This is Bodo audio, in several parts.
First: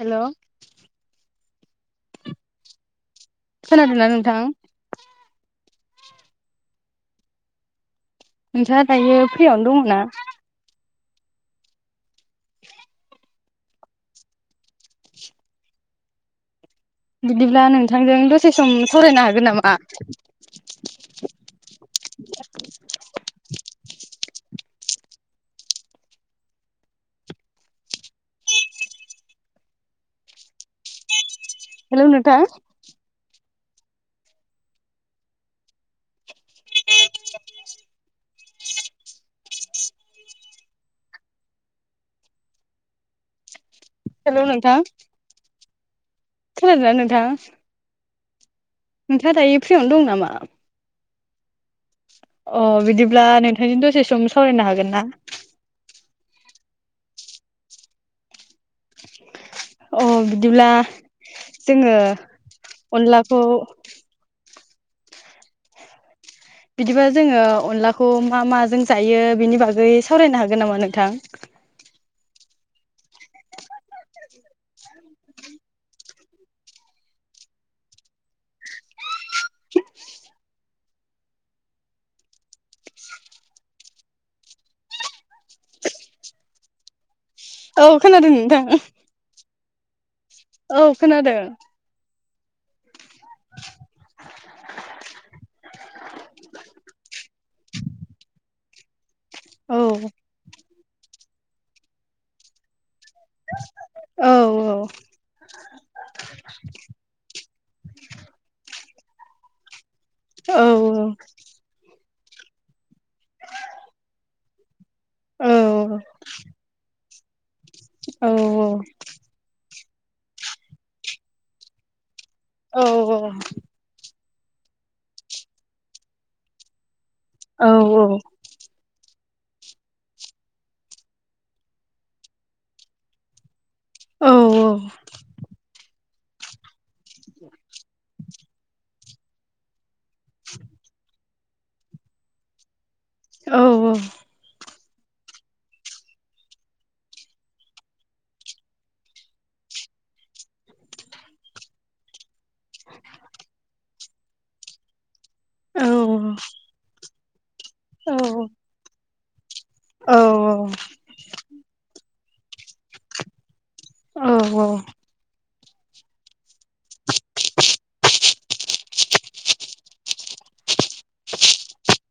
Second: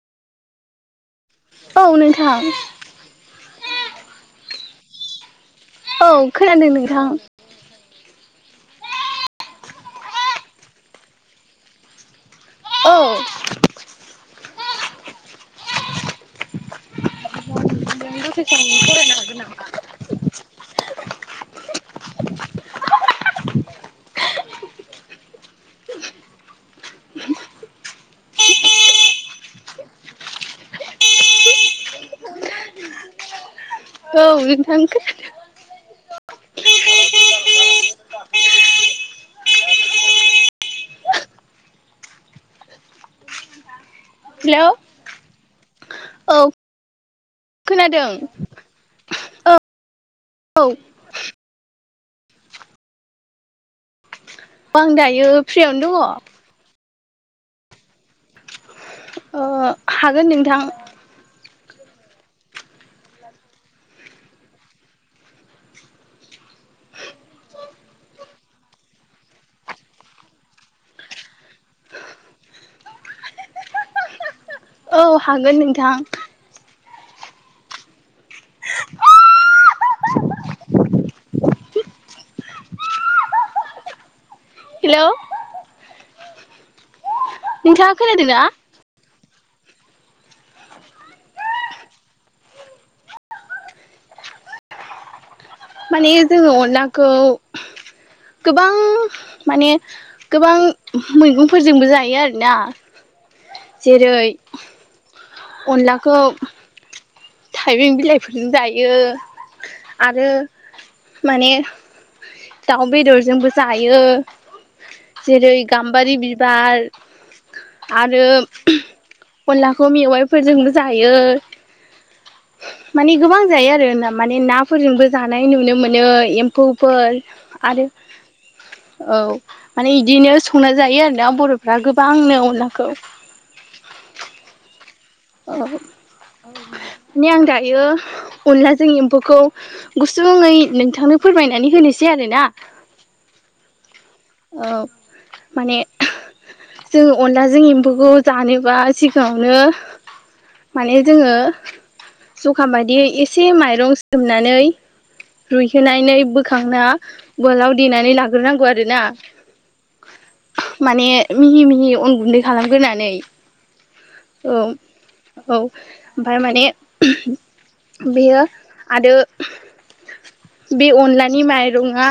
हेल' औ नोंथां। खोनादोंना नोंथां। औ खोनादों नोंथां। नोंथा दायो फ्रियावनो दङ ना? औ बिदिब्ला नोंथांजों दसे सम सावरायनो हागोन नामा? हेलौ नोंथां। हेलौ नोंथां खोना दों। बे [inaudible] हेल' हेलौ नोंथां। औ खोना दोंना नोथां। खोनादों नोंथाङा दा औ इ फ्रियावनो दं नामा औ अ बिदिब्ला नोथांजों दसे सम सावरायनो आं हागोन ना दायो फ्रियावनो दङ [inaudible] अ हागोन नोंथां बिदिब्ला जोङो अनलाखौ बिदिबा जोङो अनलाखौ मा माजों जायो बिनि बागै सावरायनो हागोन नामा नोंथां। औ हागोन नोंथां हेल' औ नोंथाङा खोनादों खोनादोंना नोंथां औ खोनादों माने जोङो अनलाखौ गोबां माने औ गोबां मैगंफोरजोंबो जायो आरोना जेरै औ अनलाखौ थाइबें बिलाइफोरजों जायो आरो औ माने दाउ बेदरजोंबो जायो औ जेरै गाम्बारि बिबार आरो औ अनलाखौ मेवाइफोरजोंबो जायो औ माने गोबां जायो आरो ना माने नाफोरजोंबो जानाय नुनो मोनो एम्फौफोर औ आरो औ औ माने बिदिनो संना जायो आरोना बर'फ्रा गोबांनो अनलाखौ औ औ औ माने आं दायो अनलाजों एम्फौखौ गुसुङै नोंथांनो फोरमायनानै होनोसै आरोना औ औ औ माने जों अनलाजों एम्फौखौ जानोबा सिगाङावनो माने जोङो जखा बायदियै एसे माइरं सोमनानै रुइहोनानै बोखांना उलाव देनानै लाग्रोनांगौ आरोना माने मिहि मिहि अन गुन्दै खालामग्रोनानै औ औ औ ओमफ्राय माने बेयो आरो बे अनलानि माइरङआ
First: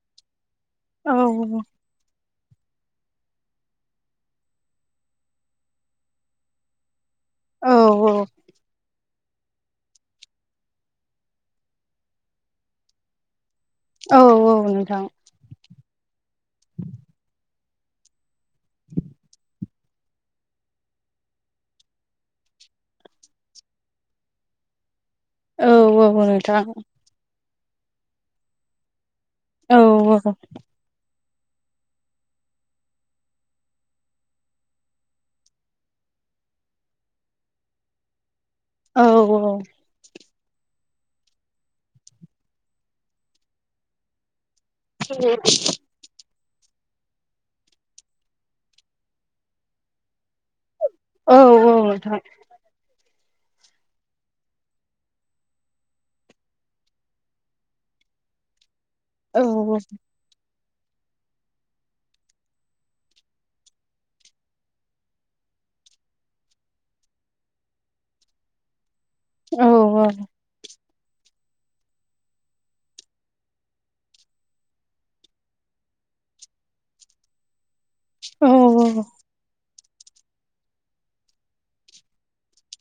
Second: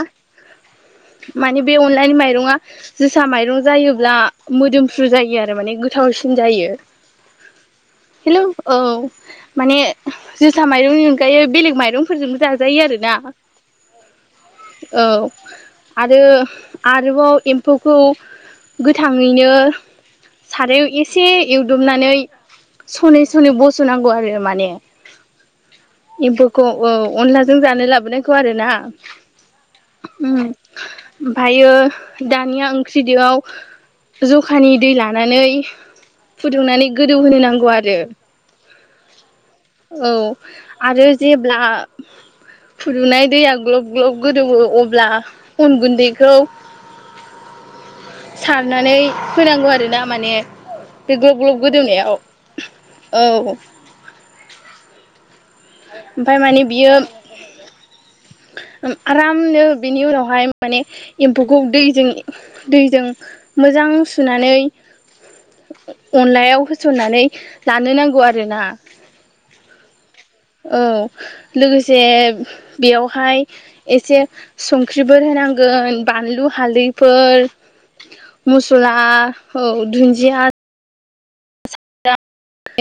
माने बे अनलानि माइरङा जोसा माइरं जायोब्ला मोदोमफ्रु जायो आरो माने गोथावसिन जायो हेल' औ माने जोसा माइरंनि अनगायै बेलेग माइरंफोरजोंबो जाजायो आरो ना औ औ नोंथां औ आरो आरोबाव एम्फौखौ गोथाङैनो सारायाव एसे एवदुमनानै सनै सनै बस'नांगौ आरो माने एम्फौखौ अनलाजों जानो लाबोनायखौ आरो ना उम ओमफ्रायो दानिया ओंख्रिदोआव जखानि दै लानानै फुदुंनानै गोदौ होनो नांगौ आरो औ औ औ आरो जेब्ला फुदुंनाय दैया ग्लब ग्लब गोदौवो अब्ला अन गुन्दैखौ सारनानै होनांगौ आरोना माने बे ग्लब ग्लब गोदौनायाव औ ओमफ्राय माने बियो आरामनो बिनि उनाव बेहाय माने एम्फौखौ दैजों दैजों मोजां सुनानै अनलायाव होसननानै लानो नांगौ आरोना औ औ औ लोगोसे बेयावहाय एसे संख्रिफोर होनांगोन बानलु हालदैफोर मसला औ दुन्जिया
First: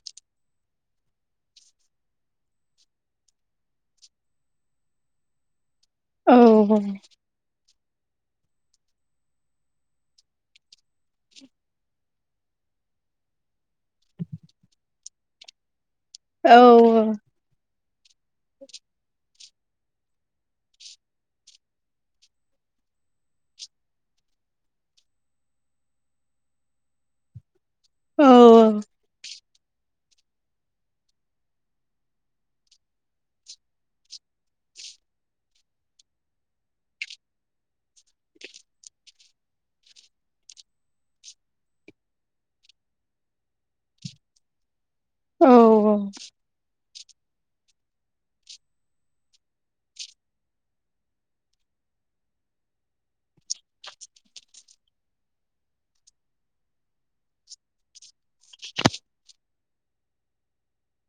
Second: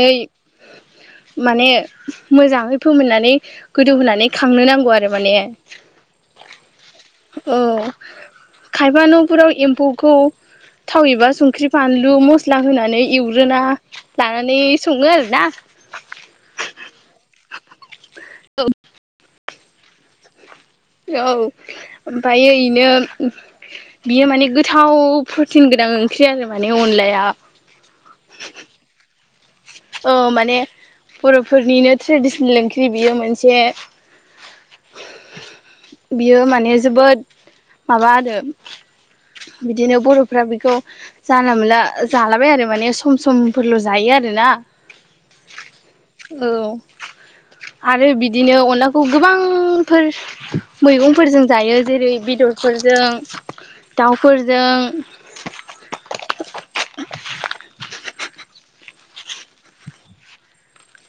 ओइ माने मोजाङै फोमोननानै गोदौ होनानै खांनो नांगौ आरो माने औ औ खायफा न'फोराव एम्फौखौ थाव एबा संख्रि फानलु मस्ला होनानै एवग्रोना नै सङो आरोना औ [inaudible] औ ओमफ्रायो इनो। बियो माने गोथाव प्रटिन गोनां ओंख्रि आरो माने अनलाया। औ औ औ माने बर'फोरनिनो ट्रेडिसनेल ओंख्रि बियो मोनसे, [unintelligible] बियो माने जोबोद माबा आरो बिदिनो बर'फ्रा बेखौ। जानला मोनला जालाबाया आरो माने सम समफोरल' जायो आरो ना। औ औ औ आरो बिदिनो अनलाखौ गोबांफोर। मैगंफोरजों जायो जेरै बेदरफोरजों दाउफोरजों। [unintelligible]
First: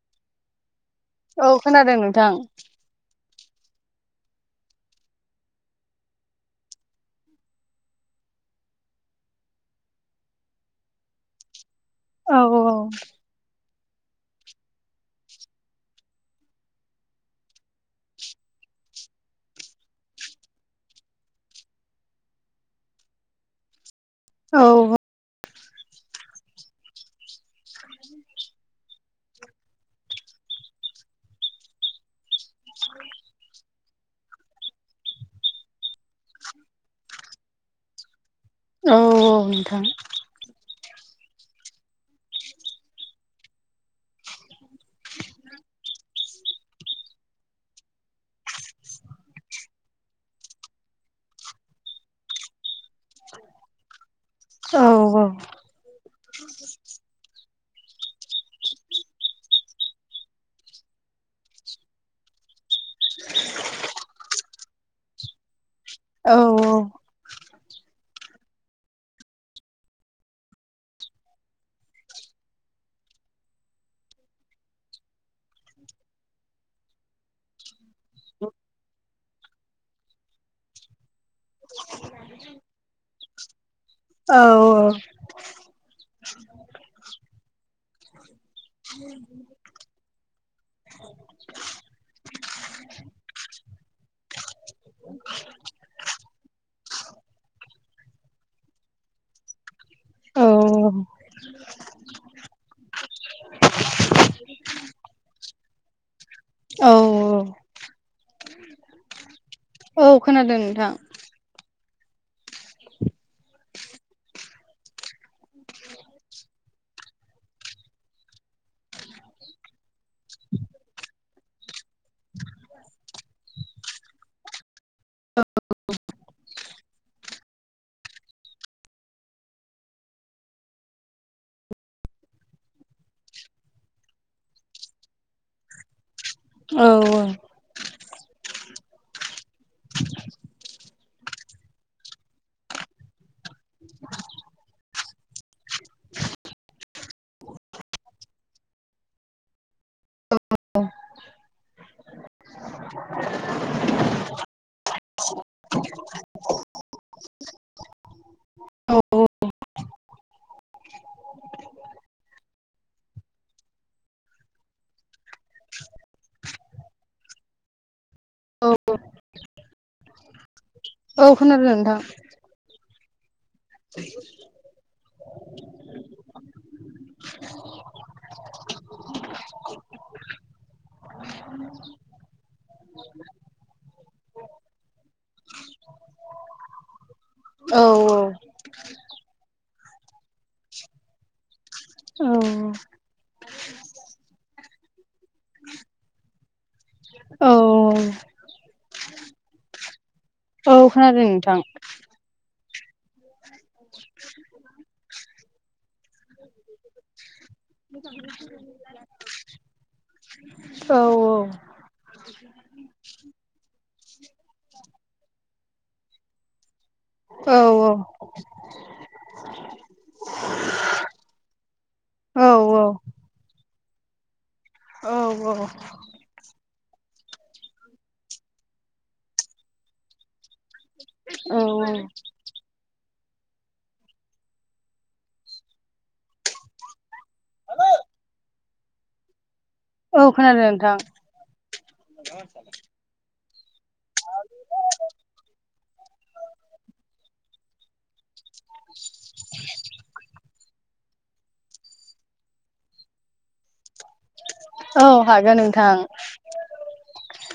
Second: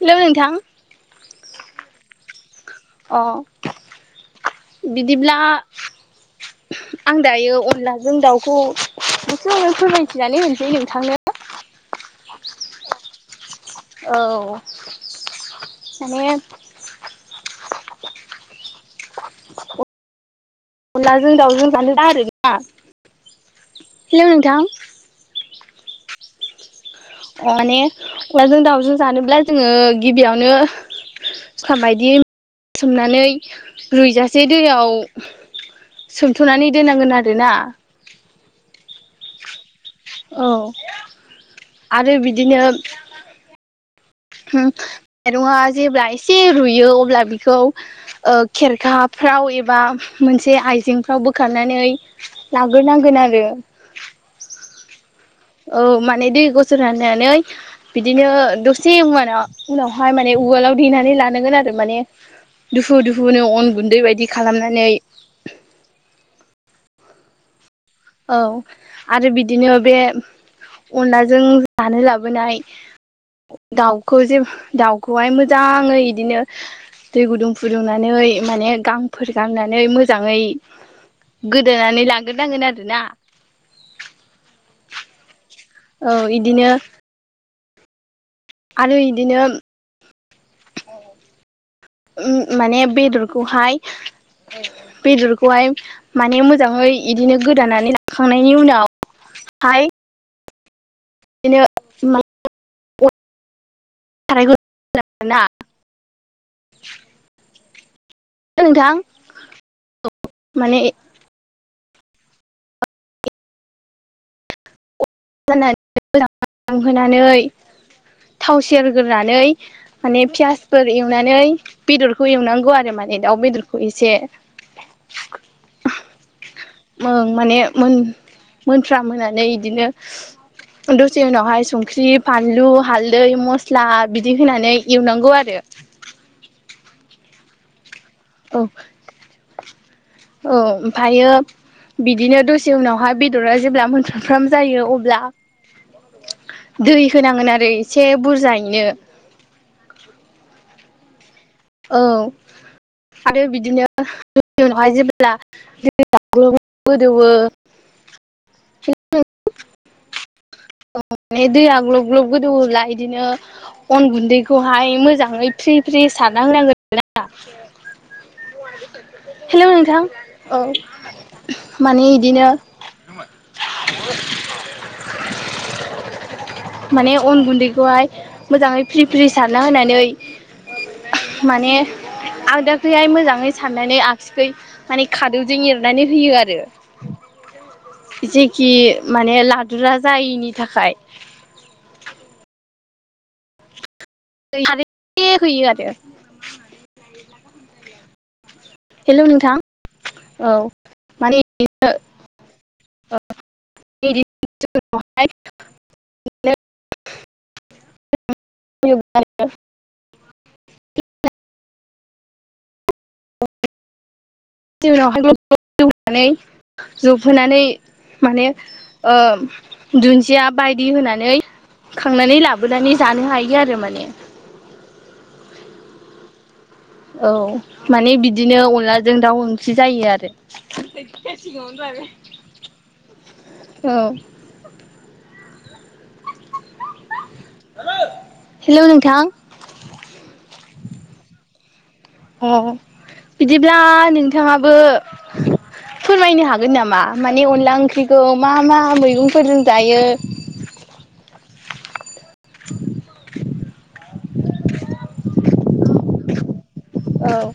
हेलौ नोंथां। औ खोनादों नोंथां। अह बिदिब्ला। आं दायो अनलाजों दाउखौ गुसुंङैनो फोरमायथिनानै होनिसै नोंथांनो। औ औ औ माने, [unintelligible] अनलाजों दाउजों जानोबा आरोना हेलौ नोंथां। औ अ माने अखलाजों दाउजों जानोब्ला जोङो गिबियावनो। सुखा बायदि सोमनानै रुइजासे दैयाव। सोथुनानै दोननांगोन आरोना। औ औ नोंथां। औ आरो बिदिनो। होम माइरंआ जेब्ला एसे रुयो अब्ला बेखौ। ओ खेरखाफ्राव एबा मोनसे आइजेंफ्राव बोखारनानै। लाग्रो नांगोन आरो औ औ औ माने दैु गुसु रानानै, बिदिनो दसे मुवाना उनावहाय माने उवालाव दैेनानै लानांगोन आरो माने, दुफु दुफुनो अन गुन्दै बायदि खालामनानै। औ औ औ आरो बिदिनो बे अनलाजों जानो लाबोनाय। दाउखौ जे दाउखौहाय मोजाङै इदिनो। दै गुदुं फुदुंनानै माने गांफोर गारनानै मोजाङै। गोदोनानै लांग्रोनांगोन आरो औ औ औ इदिनो। आरो इदिनो माने बेदरखौहाय बेदरखौहाय माने मोजाङै इदिनो गोदानानै लाखांनायनि उनावहाय औ। बिदिनो [unintelligible] औ औ। ओंथां। औ खोनादों नोंथां। [unintelligible] होनानै थाव सेरग्रोनानै माने पियासफोर एवनानै बेदरखौ एवनांगौ आरो माने दाउ बेदर खौ एसे ओं माने मोन मोनफ्राम होननानै इदिनो दसे उनावहाय संख्रि फानलु हालदै मस्ला बिदि होनानै एवनांगौ आरो। औ औ। औ। [inaudible] औ ओमफायो बिदिनो दसे उनावहाय बेदरा जेब्ला मोनफ्रामफ्राम जायो अब्ला दै होनांगोन आरो इसे बुरजायैनो। अ। औ आरो बिदिनो बिनि उनावहाय जेब्ला दैया ग्लब ग्लब गोदौवो औ औ। माने दैया ग्लब ग्लब गोदौब्ला इदिनो अन गुन्दैखौहाय मोजाङै फ्रि फ्रि सारनाहोनांगोन ना। औ हेल' नोंथां औ औ खोनादों नोंथां माने इदिनो [inaudible] माने अन गुन्दैखौहाय मोजाङै फ्रि फ्रि सारना होनानै माने आगदाखैहाय मोजाङै साननानै आगसिखै माने खादौजों एरनानै होयो आरो। औ औ। खि माने लादुरा जायिनि थाखाय। औ औ। [unintelligible] औ औ औ। हेल' नोंथां औ खोनादों माने नोंथां इदिनो [unintelligible] औ औ। [inaudible] उनावहाय ग्लब ग्लब जौनानै औ जबहोनानै माने ओ दुन्दिया बायदि होनानै खांनानै औ लाबोनानै जानो हायो आरो माने। औ औ। औ माने बिदिनो अनलाजों दाउ ओंख्रि जायो आरो। औ। हेल' नोंथां। औ खोनादों नोंथां। अ। बिदिब्ला नोंथाङाबो फोरमायनो हागोन नामा माने अनला ओंख्रि खौ मा मा मैगंफोरजों जायो [inaudible] औ हागोन नोंथां औ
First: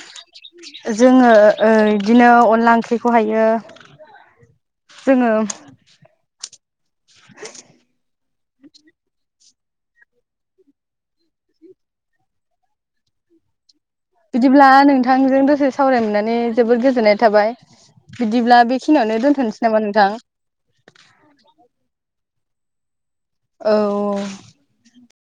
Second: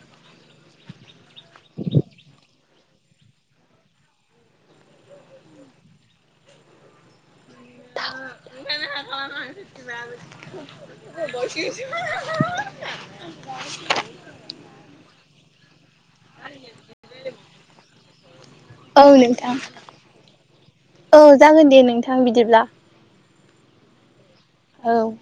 जोङो ओ इदिनो अनला ओंख्रिखौहायो जोङो [unintelligible] [unintelligible] [unintelligible] अब्ला नोंथांजों दसे सावरायनो मोननानै नै जोबोद गोजोननाय थाबाय बिदिब्ला बेखिनियावनो नोंथां दोन्थ'नोसै नामा नोंथां औ जागोन दे नोंथां बिदिब्ला औ औ औ